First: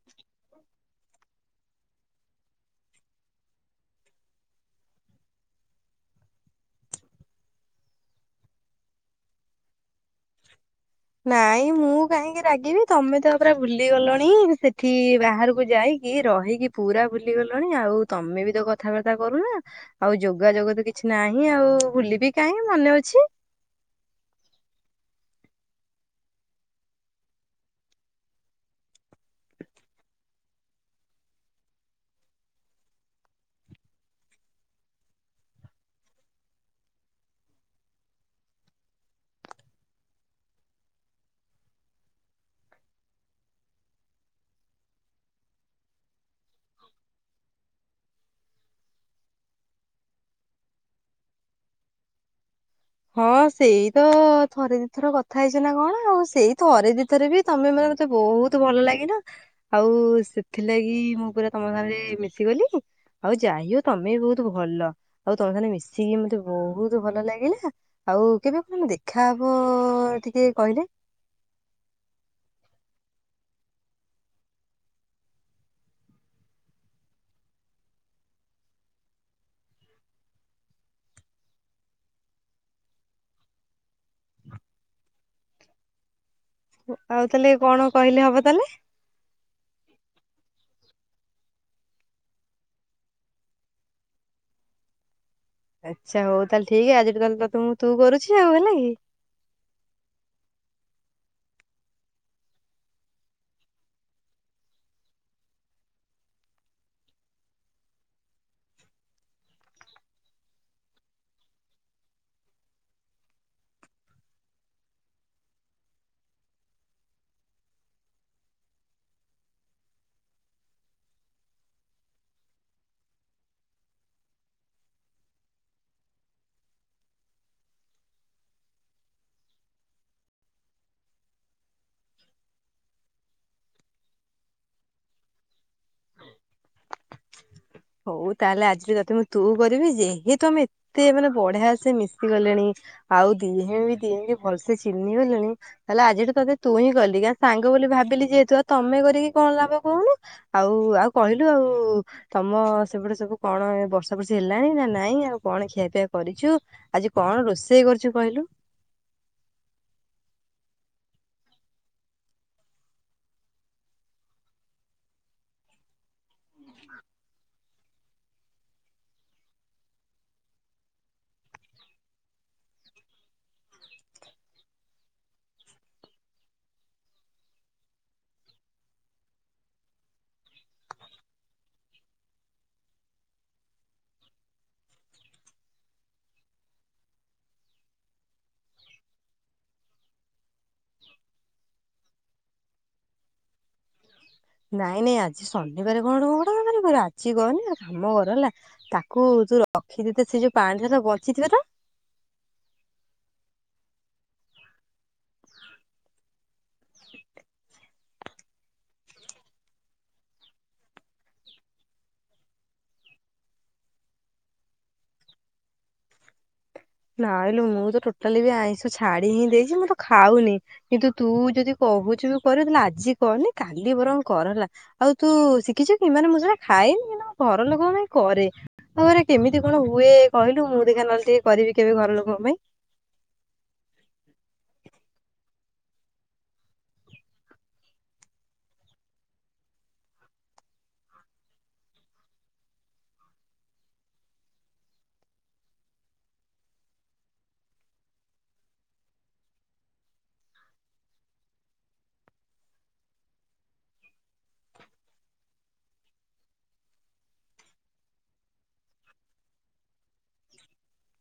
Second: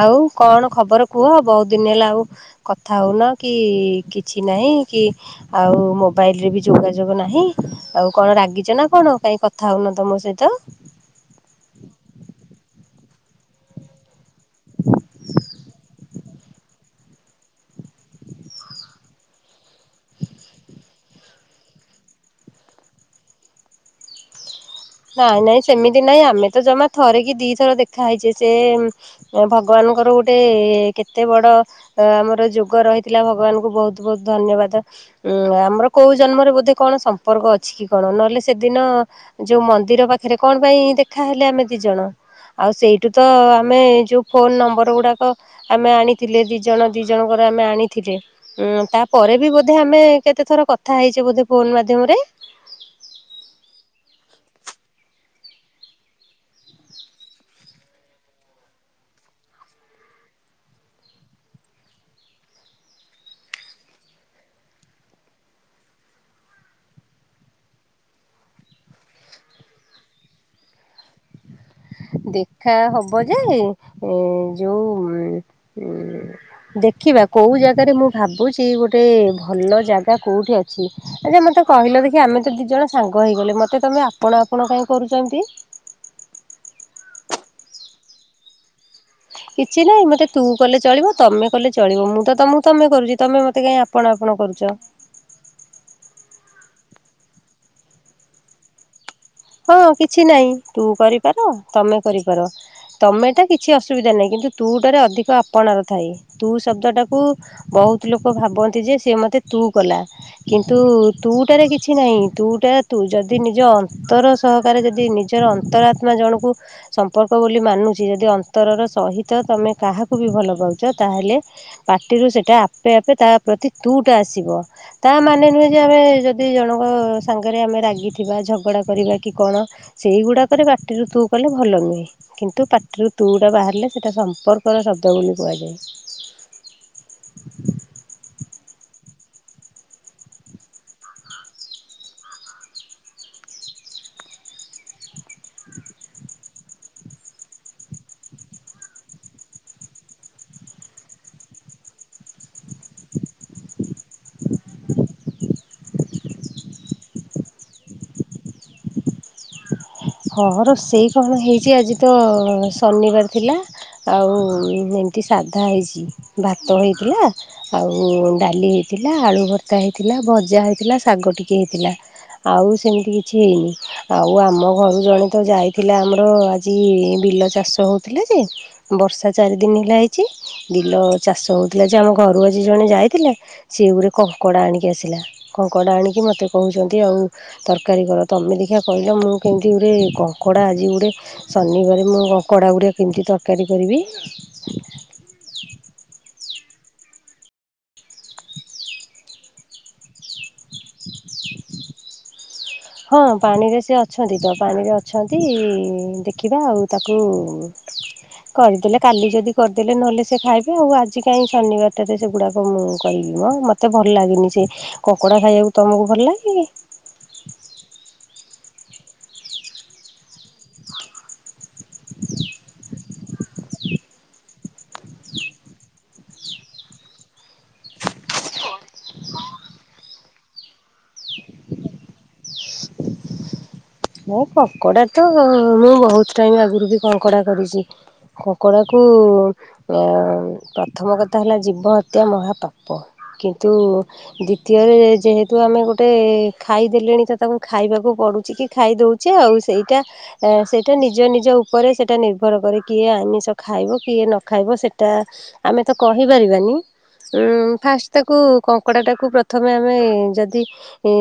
ଆଉ କଣ ଖବର କୁହ? ବହୁତ ଦିନ ହେଲା ଆଉ କଥା ହଉନ, କି କିଛି ନାହିଁ କି ଆଉ ମୋବାଇଲରେ ବି ଯୋଗାଯୋଗ ନାହିଁ। ଆଉ କଣ ରାଗିଛ ନା କଣ? କାଇଁ କଥା ହଉନ ତ ମୋ ସହିତ। ନାଇଁ ମୁଁ କାହିଁକି ରାଗିବି? ତମେ ତ ପୁରା ଭୁଲି ଗଲଣି। ସେଠି ବାହାରକୁ ଯାଇକି ଏତେ ରହିକି ପୁରା ଭୁଲି ଗଲଣି ଆଉ। ତମେ ବି ତ କଥାବାର୍ତ୍ତା କରୁନ। ଆଉ ଯୋଗାଯୋଗ ତ କିଛି ନାହିଁ ଆଉ। ଭୁଲିବି କାହିଁ ମନେ ଅଛି। ନାଇଁ ନାଇଁ ସେମିତି ନାଇଁ, ଆମେ ତ ଜମା ଥରେ କିି ଦିଥର ଦେଖା ହେଇଛେ। ସେ ଏ ଭଗବାନଙ୍କର ଗୋଟେ ଟେ କେତେ ବଡ଼ ଅ ଆମର ଯୋଗ ରହିଥିଲା, ଭଗବାନଙ୍କୁ ବହୁତ ବହୁତ ଧନ୍ୟବାଦ। ଉଁ ଆମର କୋଉ ଜନ୍ମରେ ବୋଧେ କଣ ସମ୍ପର୍କ ଅଛି କି କଣ? ନହେଲେ ସେଦିନ ଯୋଉ ମନ୍ଦିର ପାଖରେ କଣ ପାଇଁ ଦେଖାହଲେ ଆମେ ଦି ଜଣ? ଆଉ ସେଇଠୁ ତ ଆମେ ଯୋଉ ଫୋନ ନମ୍ବର ଗୁଡ଼ାକ ଆମେ ଆଣି ଥିଲେ, ଦି ଜଣ ଦି ଜଣଙ୍କର ଆମେ ଆଣିଥିଲେ। ଉଁ ତାପରେ ବି ବୋଧେ ଆମେ କେତେ ଥର କଥା ହେଇଛେ ବୋଧେ ଫୋନ ମାଧ୍ୟମରେ? ହଁ ସେଇ ତ ଥରେ ଦିଥର କଥା ହେଇଛେ ନା କଣ ଆଉ? ସେଇ ଥରେ ଦି ଥରେ ବି ତମେ ମ ମତେ ବହୁତ ଭଲ ଲାଗିଲ। ଆଉ ସେଥିଲାଗି ମୁଁ ପୁରା ତମ ସାଙ୍ଗରେ ମିଶିଗଲି। ଆଉ ଯାହି ହଉ ତମେ ବି ବହୁତ ଭଲ। ଆଉ ତମ ସାଙ୍ଗେରେ ମିଶିକି ମତେ ବହୁତ ଭଲ ଲାଗିଲା। ଆଉ କେବେ କଣ ଆମ ଦେଖାହବ ଟିକେ କହିଲେ? ଦେଖା ହବ ଯେ ଏଁ ଯୋଉ- ଦେଖିବା କୋଉ ଜାଗାରେ ମୁଁ ଭାବୁଛି ଗୋଟେ ଭଲ ଜାଗା କୋଉଠି ଅଛି? ଆଜ୍ଞା ମୋତେ କହିଲ ଦେଖି ଆମେ ତ ଦି ଜଣ ସାଙ୍ଗ ହେଇଇଗଲେ। ମୋତେ ତମେ ଆପଣ ଆପଣ କାହିଁକି କରୁଛନ୍ତି? ଆଉ ତାହେଲେ କଣ କହିଲେ ହବ ତାହେଲେ? କିଛି ନାହିଁ ମୋତେ ତୁ କଲେ ଚଳିବ। ତମେ କଲେ ଚଳିବ। ମୁଁ ତମକୁ ତମେ କରୁଛି ତମେ ମୋତେ କାଇଁ ଆପ ଆପଣ ଆପଣ କରୁଚ। ଆଚ୍ଛା ହଉ ତାହେଲେ ଠିକ। ଆଜିଠୁ ତାହେଲେ ତତେ ମୁଁ ତୁ କରୁଛି ଆଉ, ହେଲା କି? ହଁ କିଛି ନାଇଁ। ତୁ କରିପାର, ତମେ କରିପାର। ତମେଟା କିଛି ଅସୁବିଧା ନାଇଁ। କିନ୍ତୁ ତୁ ଟାରେ ଅଧିକ ଆପଣାର ଥାଏ। ତୁ ଶବ୍ଦଟାକୁ ବହୁତ ଲୋକ ଭାବନ୍ତି ଯେ ସେ ମତେ ତୁ କଲା। କିନ୍ତୁ ତୁଟାରେ କିଛି ନାହିଁ। ତୁଟା ତୁ ଯଦି ନିଜ ଅନ୍ତର ସହକାରେ ଯଦି ନିଜର ଅନ୍ତରାତ୍ମା ଜଣକୁ ସମ୍ପର୍କ ବୋଲି ମାନୁଛି। ଯଦି ଅନ୍ତରର ସହିତ ତମେ କାହାକୁ ବି ଭଲ ପାଉଛ ତାହେଲେ ପାଟିରୁ ସେଇଟା ଆପେ ଆପେ ତା ପ୍ରତି ତୁ ଟା ଆସିବ ତା ମାନେ ନୁହେଁ ଯେ ଆମେ ଯଦି ଜଣଙ୍କ ସାଙ୍ଗରେ ଆମେ ରାଗିଥିବା ଝଗଡ଼ା କରିବା କି କଣ ସେଇଗୁଡ଼ାକରେ ପାଟିରୁ ତୁ କଲେ ଭଲ ନୁହେଁ କିନ୍ତୁ ପାଟିରୁ ତୁ ଟା ବାହାରିଲେ ସେଇଟା ସମ୍ପର୍କର ଶବ୍ଦ ବୋଲି କୁହାଯାଏ। ହଉ ତାହେଲେ ଆଜିଠୁ ତତେ ମୁଁ ତୁ କରିବି ଯେ। ଯେହେତୁ ଆମେ ଏତେ ମାନେ ବଢିଆ ସେ ମିଶିଗଲେଣି। ଆଉ ଦିଦିନି ଏବେ ଦେଖେ ଭଲସେ ଚିହ୍ନିଗଲେଣି ତାହେଲେ ଆଜିଠୁ ତତେ ତୁ ହିଁ କଲି। କା ସାଙ୍ଗ ବୋଲି ଭାବିଲି ଯେହେତୁ ଆଉ ତମେ କରିକି କଣ ଲାଭ କହୁନୁ? ଆଉ ଆଉ କହିଲୁ ଆଉ ତମ ସେପଟେ ସବୁ କଣ ବର୍ଷା ବର୍ଷି ହେଲାଣି ନା ନାଇଁ? ଆଉ କଣ ଖିଆପିଆ କରିଛୁ? ଆଜି କଣ ରୋଷେଇ କରୁଛୁ କହିଲୁ? ହଁ ମ ରୋଷେଇ କଣ ହେଇଛି। ଆଜି ତ ଶନିବାର ଥିଲା। ଆଉ ଏମତି ସାଧା ହେଇଛି। ଭାତ ହେଇଥିଲା ଆଉ ଡାଲି ହେଇଥିଲା। ଆଳୁ ଭର୍ତ୍ତା ହେଇଥିଲା। ଭଜା ହେଇଥିଲା। ଶାଗ ଟିକଏ ହେଇଥିଲା। ଆଉ ସେମିତି କିଛି ହେଇନି। ଆଉ ଆମ ଘରୁ ଜଣେ ତ ଯାଇଥିଲା। ଆମର ଆଜି ବିଲ ଚାଷ ହେଉଥିଲା ଯେ। ବର୍ଷା ଚାରି ଦିନ ହେଲା ହେଇଛି। ବିଲ ଚାଷ ହଉଥିଲା ଯେ ଆମ ଘରୁ ଆଜି ଜଣେ ଯାଇଥିଲା ସିଏ ଗୋଟେ କଙ୍କଡ଼ା ଆଣିକି ଆସିଲା। କଙ୍କଡ଼ା ଆଣିକି ମୋତେ କହୁଛନ୍ତି ଆଉ ତରକାରୀ କର। ତମେ ଦେଖିିବା କହିଲ ମୁଁ କେମି ସେ ଗୋଟେ କଙ୍କଡ଼ା ଆଜି ଗୋଟେ ଶନିବାରେ ମୁଁ ଘରେ ମୁଁ କଙ୍କଡ଼ା ଗୁଡ଼ା କେମିତି ତରକାରୀ କରିବି ନାଇଁ ନାଇଁ ଆଜି ଶନିବାର କଣ ଗୋଟେ କଙ୍କଡ଼ା ତରକାରୀକରିବୁ। ଆଜି କରନି ଗୋଟେ କାମ କର ହେଲା ତାକୁ ଯୋଉ ରଖିଦେଇଛ ସେ ଯୋଉ ପାଣି ଥିଲା ତ ବଞ୍ଚିଥିବେ ତ? ହଁ ପାଣିରେ ସେ ଅ ଅଛନ୍ତି ତ ପାଣିରେ ଅଛନ୍ତି। ଦେଖିବା ଆଉ ତାକୁ କରିଦେଲେ କାଲି ଯଦି କରିଦେଲେ ନହେଲେ ସେ ଖାଇଵେ। ଆଉ ଆଜି କାହିଁ ଶନିବାରଟାରେ ସେଗୁଡ଼ାକ ମୁଁ କରିବି ମ ମୋତେ ଭଲ ଲାଗେନି ସେ କଙ୍କଡ଼ା ଖାଇବାକୁ ତମକୁ ଭଲ ଲାଗେ? ନାଇଁଲୋ ମୁଁ ତ ଟୋଟାଲି ବି ଆଇଁଷ ଛାଡ଼ି ହିଁ ଦେଇଛି। ମୁଁ ତ ଖାଉନି। କିନ୍ତୁ ତୁ ଯଦି କହୁଛୁ ଯୋଉ କରିବୁ ତାହେଲ ଆଜି କରନି କାଲି ବରଂ କର ହେଲା। ଆଉ ତୁ ଶିଖିଛୁ କି? ମାନେ ମୁଁ ସେଗୁରା ଖାଏନି କିନ୍ତୁ ଘର ଲୋକ ପାଇଁ କରେ। ହଉରେ କେମିତି କଣ ହୁଏ କହିଲୁ? ମୁଁ ଦେଖେ ନହେଲେ ଟିକେ କରିବି କେବେ ଘର ଲୋକଙ୍କ ପାଇଁ। ମୁଁ କଙ୍କଡ଼ା ତ ମୁଁ ବହୁତ ଟାଇମ ଆଗରୁ ବି କଙ୍କଡ଼ା କରିଛି। କକଡ଼ାକୁ ଅ ପ୍ରଥମ କଥା ହେଲା? ଜୀବ ହତ୍ୟା ମହାପାପ। କିନ୍ତୁ ଦ୍ଵିତୀୟରେ ଯେହେତୁ ଆମେ ଗୋଟେ ଖାଇଦେଲେଣି ତ ତାକୁ ଖାଇବାକୁ ପଡୁଛି କି ଖାଇଦଉଛେ ଆଉ ସେଇଟା ଅ ସେଇଟା ନିଜ ନିଜ ଉପରେ ସେଇଟା ନିର୍ଭର କରେ କିଏ ଆମିଷ ଖାଇବ କିଏ ନ ଖାଇବ ସେଇଟା ଆମେ ତ କହିପାରିବାନି ଫାଷ୍ଟ ତାକୁ କଙ୍କଡ଼ାଟାକୁ ପ୍ରଥମେ ଆମେ ଯଦି ଏ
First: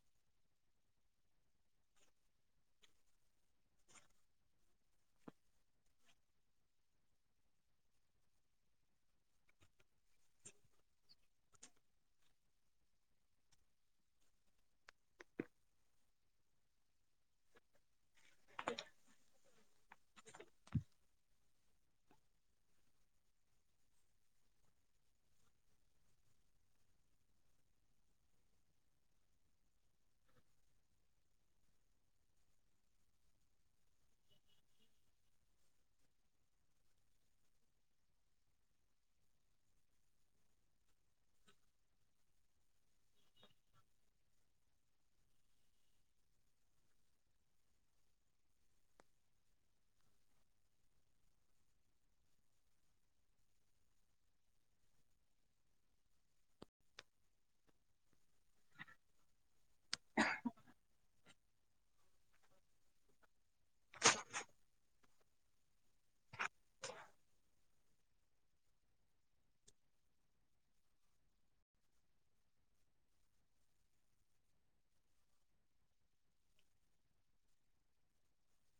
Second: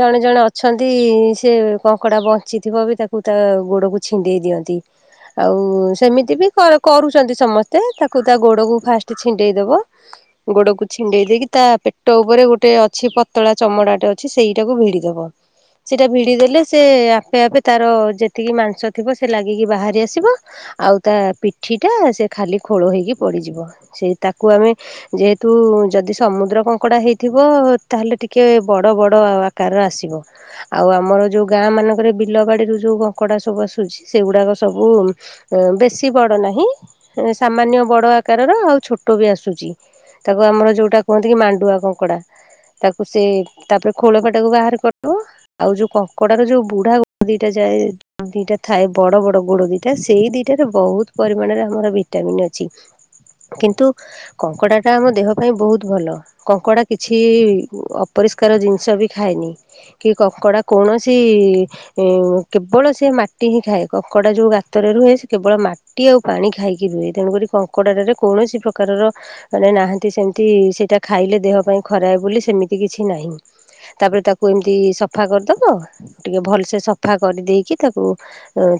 ଜଣେ ଜଣେ ଅଛନ୍ତି ସେ କଙ୍କଡା ବଞ୍ଚିଥିବ ବି ତାକୁ ତା ଗୋଡ଼ କୁ ଛିଣ୍ଡେଇ ଦିଅନ୍ତି। ଆଉ ସେମିତି ବି କରୁଛନ୍ତି ସମସ୍ତେ ତାକୁ ତା ଗୋଡ଼କୁ ଫାଷ୍ଟ ଛିଣ୍ଡେଇଦବ। ଗୋଡ଼କୁ ଛିଣ୍ଡେଇ ଦେଇକି ତା ପେଟ ଉପରେ ଗୋଟେ ଅଛି ପତଳା ଚମଡ଼ାଟେ ଅଛି। ସେଇଟାକୁ ଭିଡ଼ିଦବ। ସେଟା ଭିଡି ଦେଲେ ସେ ଆପେ ଆପେ ତାର ଯେତିକି ମାଂସ ଥିବ ସେ ଲାଗିକି ବାହାରି ଆସିବ। ଆଉ ତା ପିଠିଟା ସେ ଖାଲି ଖୋଳ ହେଇକି ପଡିଯିବ ସେ ତାକୁ ଆମେ ଯେହେତୁ ଯଦି ସମୁଦ୍ର କଙ୍କଡା ହେଇଥିବ ତାହେଲେ ଟିକେ ବଡ ବଡ ଆକାରରେ ଆସିବ। [inaudible] ଆଉ ଆମର ଯୋଉ ଗାଁ ମାନଙ୍କରେ ବିଲବାଡ଼ିରୁ ଯୋଉ କଙ୍କଡ଼ା ସବୁ ଆସୁଛି ସେଗୁଡ଼ାକ ସବୁ ବେଶୀ ବଡ ନାହିଁ ସାମାନ୍ୟ ବଡ ଆକାରର ଆଉ ଛୋଟ ବି ଆସୁଛି। ତାକୁ ଆମର ଯୋଉଟା କୁହନ୍ତି କି ମାଣ୍ଡୁଆ କଙ୍କଡା। ତାକୁ ସେ ତାପରେ ଖୋଳ ପାଟାକୁ ବାହାର କରିଦବ। ଆଉ ଯୋଉ କଙ୍କଡ଼ା ର ଯୋଉ ବୁଢା ଦିଟା ଯାଏ। ଦିଟା ଥାଏ ବଡ ବଡ ଗୋଡ ଦିଟା ସେଇ ଦିଟାରେ ବହୁତ ପରିମାଣରେ ଆମର ଭିଟାମନ୍ ଅଛି। କିନ୍ତୁ କଙ୍କଡ଼ାଟା ଆମ ଦେହ ପାଇଁ ବହୁତ ଭଲ। କଙ୍କଡା କିଛି ଅପରିଷ୍କାର ଜିନିଷ ବି ଖାଏନି କି କକଡ଼ା କୌଣସି କେବଳ ସେ ମାଟି ହିଁ ଖାଏ କକଡା ଯୋଉ ଗାତରେ ରୁହେ ସେ କେବଳ ମା ଟି ଆଉ ପାଣି ଖାଇକି ରୁହେ ତେଣୁକରି କଙ୍କଡ଼ାଟାରେ କୌଣସି ପ୍ରକାରର ମାନେ ନାହାନ୍ତି ସେମିତି ସେଟା ଖାଇଲେ ଦେହ ପାଇଁ ଖରାପ ବୋଲି ସେମିତି କିଛି ନାହିଁ। ତାପରେ ତାକୁ ଏମିତି ସଫା କରିଦବ ଟିକେ ଭଲସେ ସଫା କରି ଦେଇେଇକି ତାକୁ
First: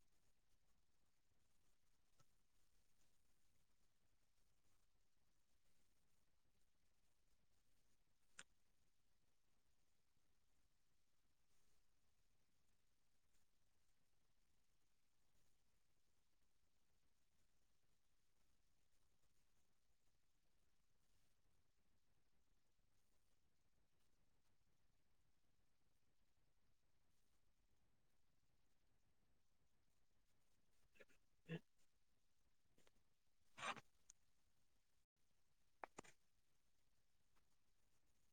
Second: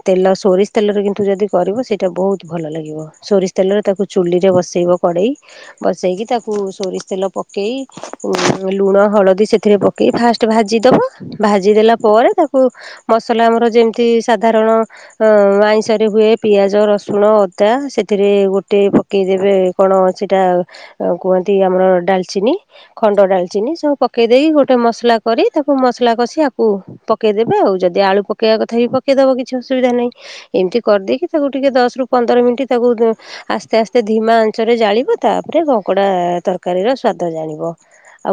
ତେଲ ସୋରିଷ ତେଲରେ କିନ୍ତୁ ଯଦି କରିବ ସେଇଟା ବହୁତ ଭଲ ଲାଗିବ। ସୋରିଷ ତେଲରେ ତାକୁ ଚୁଲି ରେ ବସେଇବ କଡ଼େଇ। ବସେଇକି ତାକୁ ସୋରିଷ ତେଲ ପକେଇ ଉ ଲୁଣ ହଳଦୀ ସେଥିରେ କି ଫାଷ୍ଟ ଭାଜିଦବ ଭାଜିଦେଲା ପରେ ତାକୁ ମସଲା ଆମର ଯେମିତି ସାଧାରଣ ଅ ଆଇଁଷ ରେ ହୁଏ ପିଆଜ ରସୁଣ ଅଦା ସେଥିରେ ଗୋଟେ ପକେଇ ଦେବେ କଣ ସେଇଟା କୁହନ୍ତି ଆମର ଡାଲଚିନି। ଖଣ୍ଡ ଡାଲଚିନି ସବୁ ପକେଇ ଦେଇେଇକି ଗୋଟେ ମସଲା କରି ତାକୁ ମସଲା କଷି ଆକୁ ପକେଇଦେବେ ଆଉ ଯଦି ଆଳୁ ପକେଇବା କଥା ବି ପକେଇଦବ କିଛି ଅସୁବିଧା ନାହିଁ। ଏମିତି କରିଦେଇକି ତାକୁ ଟିକେ ଦଶ ରୁ ପନ୍ଦର ମିନିଟ୍ ତାକୁ ଆସ୍ତେ ଆସ୍ତେ ଧିମା ଚରେ ଜାଳିବ ତାପରେ କଙ୍କଡା ତରକାରୀର ସ୍ଵାଦ ଜାଣିବ।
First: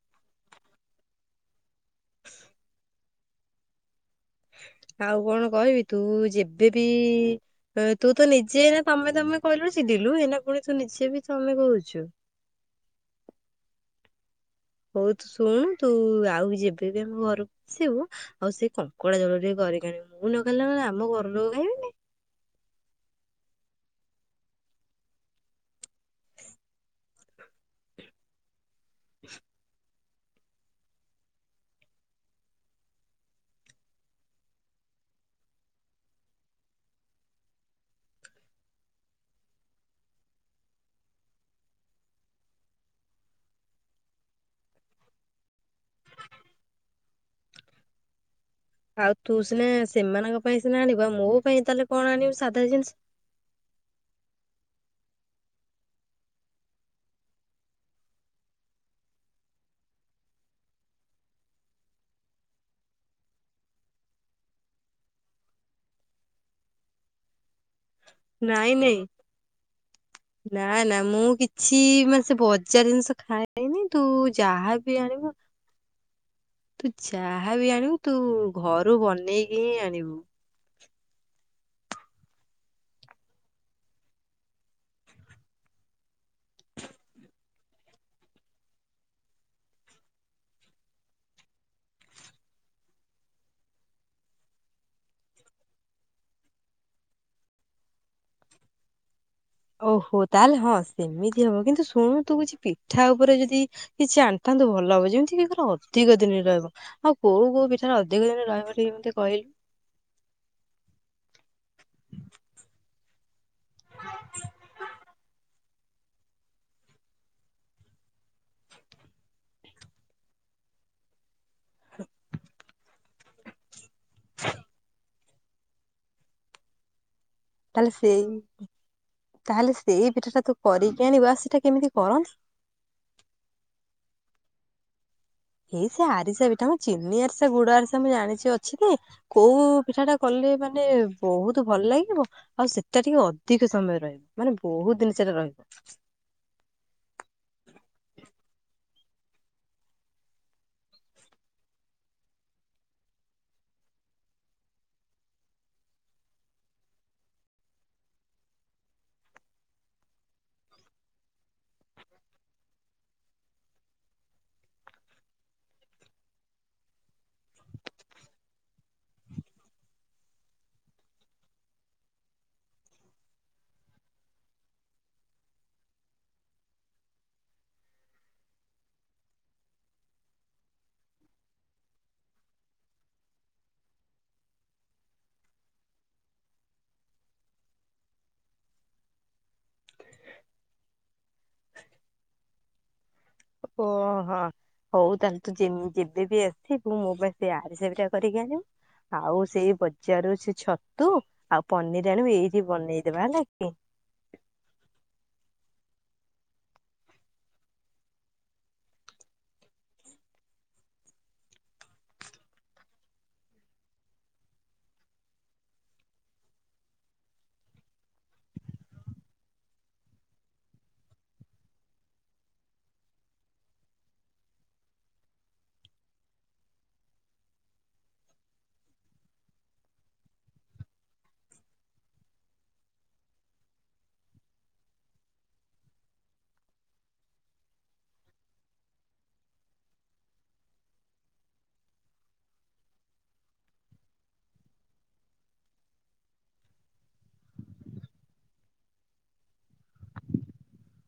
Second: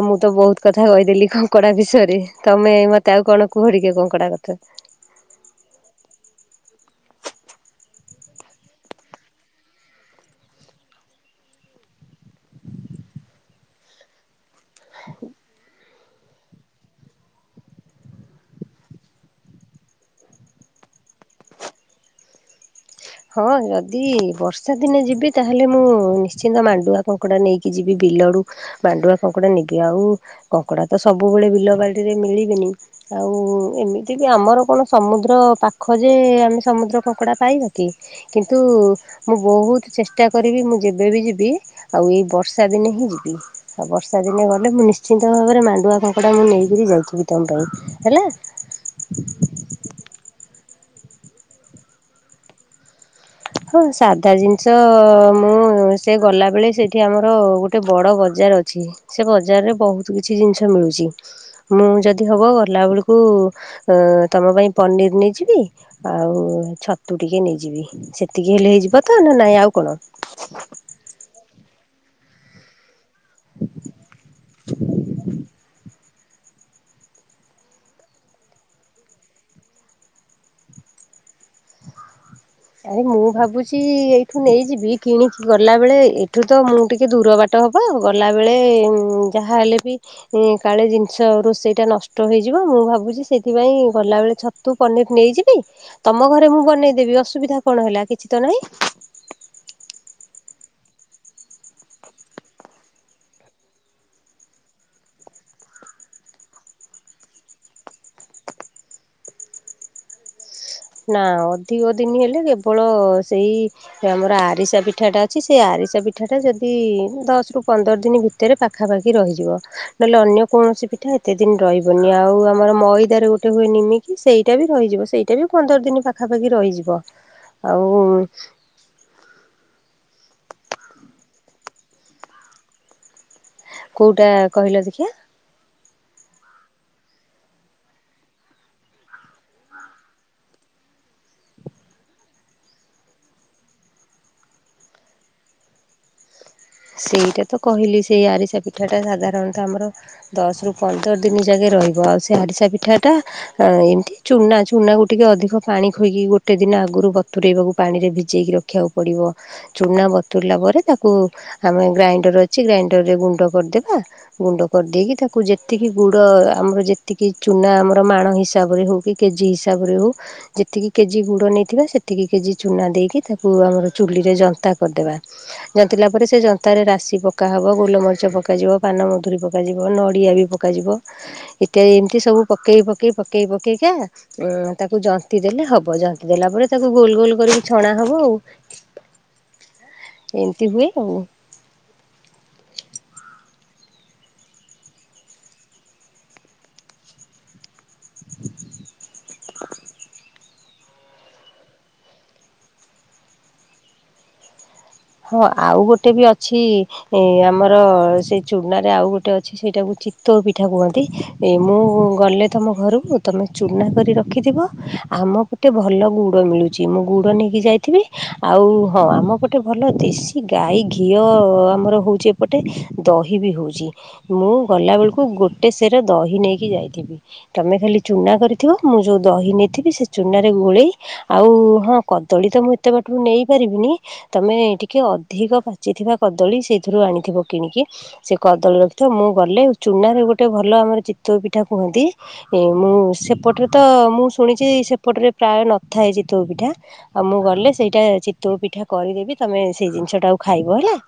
ଆଉ ମୁଁ ତ ବହୁତ କଥା କହିଦେଲି କଙ୍କଡା ବିଷୟରେ ତମେ ମତେ ଆଉ କଣ କୁହ ଟିକ କଙ୍କଡା କଥା? ଆଉ କଣ କହିବି ତୁ ଯେବେବି ତୁ ତ ନିଜେ ତମେ ତମେ କହିଲୁଣି ଚିଡିଲୁ ଏଇନା ପୁଣି ତୁ ନିଜେ ବି ତମେ କହୁଛୁ। ହଉ ତୁ ଶୁଣୁ ତୁ ଆଉ ଯେବେ ବି ଆମ ଘରକୁ ଆସିବୁ ଆଉ ସେ କଙ୍କଡ଼ା ଜୋଳ ଟିକେ କରିକି ଆଣିବ ମୁଁ ନ ଖାଇଲେ ଆମ ଘର ଲୋକ ଖାଇବେନି। ହଁ ଯଦି ବର୍ଷାଦିନେ ଯିବି ତାହେଲେ ମୁଁ ନିଶ୍ଚିନ୍ତ ମାଣ୍ଡୁଆ କ ଙ୍କଡା ନେଇକି ଯିବି ବିଲଡୁ ମାଣ୍ଡୁଆ କଙ୍କଡା ନେଇକି ଆଉ କଙ୍କଡା ତ ସବୁବେଳେ ବିଲ ବାଡ଼ିରେ ମିଳିବେନି ଆଉ ଏମିତି ବି ଆମର କଣ ସମୁଦ୍ର ପାଖ ଯେ ଆମେ ସମୁଦ୍ର କଙ୍କଡା ପାଇବା। କି କିନ୍ତୁ ମୁଁ ବହୁତ ଚେଷ୍ଟା କରିବି ମୁଁ ଯେବେବି ଯିବି ଆଉ ଏଇ ବର୍ଷା ଦିନେ ହିଁ ଯିବି ଆଉ ବର୍ଷା ଦିନେ ଗଲେ ମୁଁ ନିଶ୍ଚିନ୍ତ ଭାବରେ ମା ଣ୍ଡୁଆ କଙ୍କଡ଼ା ମୁଁ ନେଇକିରି ଯାଇଥିବି ତମ ପାଇଁ ହେଲା। ଏ ସେମାନଙ୍କ ପାଇଁ ସିନା ଆଣିବା ମୋ ପାଇଁ ତାହେଲେ କଣ ଆଣିବ ସାଧା ଜିନିଷ ହଁ ସାଧା ଜିନିଷ ମୁଁ ସେ ଗଲାବେଳେ ସେଠି ଆମର ଗୋ ଟେ ବଡ ବଜାର ଅଛି ସେ ବଜାରରେ ବହୁତ କିଛି ଜିନିଷ ମିଳୁଛି। ମୁଁ ଯଦି ହବ ଗଲାବେେଳକୁ ତମ ପାଇଁ ପନିର ନେଇଯିବି। ଆଉ ଛତୁଟିକେ ନେଇଯିବି ସେତିକି ନାଇଁ ହେଲେ ନାଇଁ ହେଇଯିବ ତ ନା ନାଇଁ ଆଉ କଣ? ନା ନା ମୁଁ କିଛି ମାନସେ ବଜାର ଜିନିଷ ଖାଏନି ତୁ ଯାହାବି ଆଣିବୁ ତୁ ଯାହାବି ଆଣିବୁ ତୁ ଘରୁ ବନେଇକି ହିଁ ଆଣିବୁ। ଆରେ ମୁଁ ଭାବୁଛି ଏଇଠୁ ନେଇଯିବି କିଣିକି ଗଲା ବେଳେ ଏଠୁ ତ ମୁଁ ଟିକେ ଦୂର ବା ଟ ହବ ଗଲାବେଳେ ଉଁ ଯାହାହେଲେ ବି କାଳେ ଜିନିଷ ରୋଷେଇଟା ନଷ୍ଟ ହେଇଯିବ ମୁଁ ଭାବୁଛି ସେଥିପାଇଁ ଗଲାବେଳେ ଛ ତୁ ପନିର ନେଇଯିବି ତମ ଘରେ ମୁଁ ବନେଇଦେବି ଅସୁବିଧା କଣ ହେଲା କିଛି ତ ନାହିଁ। ଓହୋ ତାହେଲେ ହଁ ସେମିତି ହବ କିନ୍ତୁ ଶୁଣୁ ତୁ କିଛି ପିଠା ଉପରେ ଯଦି କିଛି ଆଣିଥାନ୍ତୁ ଭଲ ହବ ଯେମିତି କି ପୁରା ଅଧିକ ଦିନ ରହିବ। ଆଉ କୋଉ କୋଉ ପିଠାରା ଅଧିକ ଦିନ ରହିବ ଟିକେ ମୋତେ କହିଲୁ? ନା ଅ ଅଧିକ ଦିନ ହେଲେ କେବଳ ସେଇ ଆମର ଆରିସା ପିଠାଟା ଅଛି ସେ ଆରିସା ପି ପିଠାଟା ଯଦି ଦଶ ରୁ ପନ୍ଦର ଦିନ ଭିତରେ ପାଖାପାଖି ରହିଯିବ ନହେଲେ ଅନ୍ୟ କୌଣସି ପିଠା ଏତେ ଦିନ ରହିବନି ଆଉ ଆମର ମଇଦାରେ ଗୋଟେ ହୁଏ ନିମିକି ସେଇଟା ବି ରହିଯିବ ସେଇ ପନ୍ଦର ଦିନ ପାଖାପାଖି ରହିଯିବ। ଆଉ ତାହେଲେ ସେଇ ତାହେଲେ ସେଇ ପିଠାଟା ତୁ କରିକି ଆଣିବା ସେଟା କେମିତି କରନ୍ତି? କଉଟା କହିଲ ଦେଖିଆ? ଏଇ ସେ ଆରିସା ପିଠା ମ ଚିନି ଆରିସା ଗୁଡ ଆରିସା ମୁଁ ଜାଣିଛି ଅଛି ଯେ କୋଉ ପିଠାଟା କଲେ ମାନେ ବହୁତ ଭଲ ଲାଗିବ। ଆଉ ସେଟା ଟିକେ ଅଧିକ ସମୟ ରହିବ ମାନେ ବହୁତ ଦିନ ସେଟା ରହିବ। ସେଇଟା ତ କହିଲି ସେଇ ଆରିସା ପିଠାଟା ସାଧାରଣତଃ ଆମର ଦଶ ରୁ ପନ୍ଦର ଦିନ ଯାକେ ରହିବ ଆଉ ସେ ଆରିସା ପିଠାଟା ଅ ଏମିତି ଚୁନା ଚୁନାକୁ ଟିକେ ଅଧିକ ପାଣି ଖୋଇକି ଗୋଟେ ଦିନ ଆଗରୁ ବତୁରେଇବାକୁ ପାଣିରେ ଭିଜେଇକି ର ରଖିବାକୁ ପଡିବ ଚୁନା ବତୁରିଲା ପରେ ତାକୁ ଆମେ ଗ୍ରାଇଣ୍ଡର ଅଛି ଗ୍ରାଇଣ୍ଡରରେ ଗୁଣ୍ଡ କରିଦେବା ଗୁଣ୍ଡ କରିଦେଇକି ତାକୁ ଯେତିକି ଗୁଡ ଆମର ଯେତିକି ଚୁନା ଆମର ମାଣ ହିସାବରେ ହଉ କି କେଜି ହିସାବରେ ହଉ ଯେତିକି କେଜି ଗୁଡ ନେଇଥିବା ସେତିକି କେଜି ଚୁନା ଦେଇକି ତାକୁ ଆମର ଚୁଲିରେ ଯନ୍ତା କରିଦବା। ଜନ୍ତିଲା ପରେ ସେ ଜ ତାରେ ରାଶି ପକାହବ ଗୋଲମରିଚ ପକାଯିବ ପାନମଧୁରୀ ପକାଯିବ ନଡ଼ିଆ ବି ପକାଯିବ। ଏତା ଏମିତି ସବୁ ପକେଇ ପକେଇ ପକେଇ ପକେଇକା ଉଁ ତାକୁ ଜନ୍ତି ଦେଲେ ହବ ଜନ୍ତି ଦେଲା ପରେ ତାକୁ ଗୋଲ ଗୋଲ କରିକି ଛଣା ହବ ଆଉ। ଏମିତି ହୁଏ ଆଉ। ଓହୋ ହଉ ତାହେଲେ ତୁ ଯେବେବି ଆସିବୁ ମୋ ପାଇଁ ସେଇ ଆରିସା ପି ଆରିସା ପିଠା କରିକି ଆଣିବୁ ଆଉ ସେଇ ବଜାରରୁ ସେ ଛ ଛତୁ ଆଉ ପନିରି ଆଣିବୁ ଏଇଠି ବନେଇଦବା ହେଲା କି। ହଁ ଆଉ ଗୋଟେ ବି ଅଛି ଏ ଆମର ସେ ଚୁନାରେ ଆଉ ଗୋଟେ ଅଛି ସେଇଟାକୁ ଚିତଉ ପିଠା କୁହନ୍ତି। ଏ ମୁଁ ଗଲେ ତମ ଘରକୁ ତମେ ଚୁନା କରି ରଖିଥିବ ଆମକୁ ଗୋଟେ ଭଲ ଗୁଡ଼ ମିଳୁଛି ମୁଁ ଗୁଡ଼ ନେଇକି ଯାଇଥିବି ଆଉ ହଁ ଆମ ପଟେ ଭଲ ଦେଶୀ ଗାଈ ଘିଅ ଆମର ହେଉଛି ଏପଟେ ଦହି ବି ହଉଛି। ମୁଁ ଗଲା ବେଳକୁ ଗୋଟେ ସେରେ ଦହି ନେଇକି ଯାଇଥିବି। ତମେ ଖାଲି ଚୁନା କରିଥିବ ମୁଁ ଯଉ ଦହି ନେଇଥିବି ସେ ଚୁନାରେ ଗୋଳେଇ ଆଉ ହଁ କଦଳୀ ତ ମୁଁ ଏତେ ବାଟରୁ ନେଇ ପାରିବିନି। ତମେ ଟିକେ ଅଧିକ ପାଚିଥିବା କଦଳୀ ସେଇଥିରୁ ଆଣିଥିବ କିଣିକି ସେ କଦଳୀ ରଖିଥିବ ମୁଁ ଗଲେ ଚୁନାରେ ଗୋଟେ ଭଲ ଆମର ଚିତଉ ପିଠା କୁହନ୍ତି ଏ ମୁଁ ସେପଟରେ ତ ମୁଁ ଶୁଣିଛି ସେପଟରେ ପ୍ରାୟ ନଥାଏ ଚିତଉ ପିଠା ଆଉ ମୁଁ ଗଲେ ସେଇଟା ଚିତଉ ପିଠା କରିଦେବି ତମେ ସେଇ ଜିନିଷ ଟାକୁ ଖାଇବ ହେଲା।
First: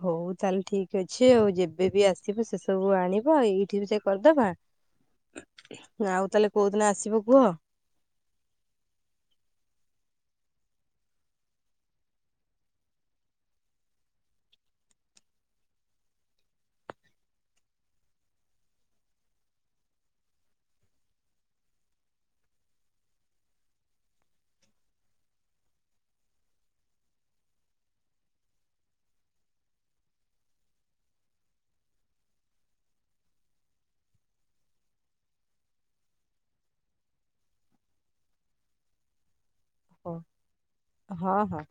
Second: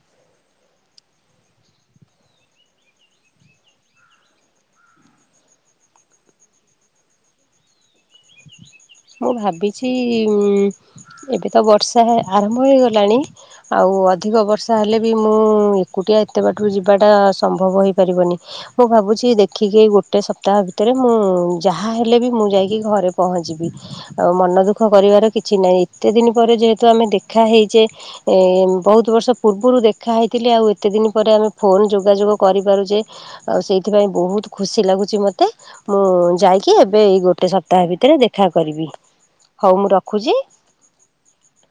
ହଉ ତାହେଲେ ଠିକି ଅଛି ଆଉ ଯେବେବି ଆସିବ ସେସବୁ ଆଣିବ ଏଇଠି ବି ସେ କରିଦବା ଆଉ ତାହେଲେ କୋଉଦିନ ଆସିବ କୁହ। ମୁଁ ଭାବିଛି ଏବେ ତ ବର୍ଷା ଆରମ୍ଭ ହେଇଗଲାଣି। ଆଉ ଅଧିକ ବର୍ଷା ହେଲେ ବି ମୁଁ ଏକୁଟିଆ ଏତେ ବାଟୁରୁ ଯିବାଟା ସମ୍ଭବ ହେଇପାରିବନି। ମୁଁ ଭାବୁଛି ଦେଖିକି ଗୋଟେ ସପ୍ତାହ ଭିତରେ ମୁଁ ଯାହା ହେଲେ ବି ମୁଁ ଯାଇକି ଘରେ ପହଞ୍ଚିବି। ଆଉ ମନ ଦୁଃଖ କରିବାର କିଛି ନାହିଁ ଏତେ ଦିନି ପରେ ଯେହେତୁ ଆମେ ଦେଖା ହେଇଚେ ଏ ବହୁତ ବର୍ଷ ପୂର୍ବରୁ ଦେଖା ହେଇଥିଲି ଆଉ ଏତେ ଦିନ ପରେ ଆମେ ଫୋନ ଯୋଗାଯୋଗ କରିପାରୁଚେ ଆଉ ସେଇଥିପାଇଁ ବହୁତ ଖୁସି ଲାଗୁଛି ମତେ। ମୁଁ ଯାଇକି ଏବେ ଏଇ ଗୋଟେ ସପ୍ତାହ ଭିତରେ ଦେଖା କରିବି। ହଉ ମୁଁ ରଖୁଚି। ହଁ ହଁ।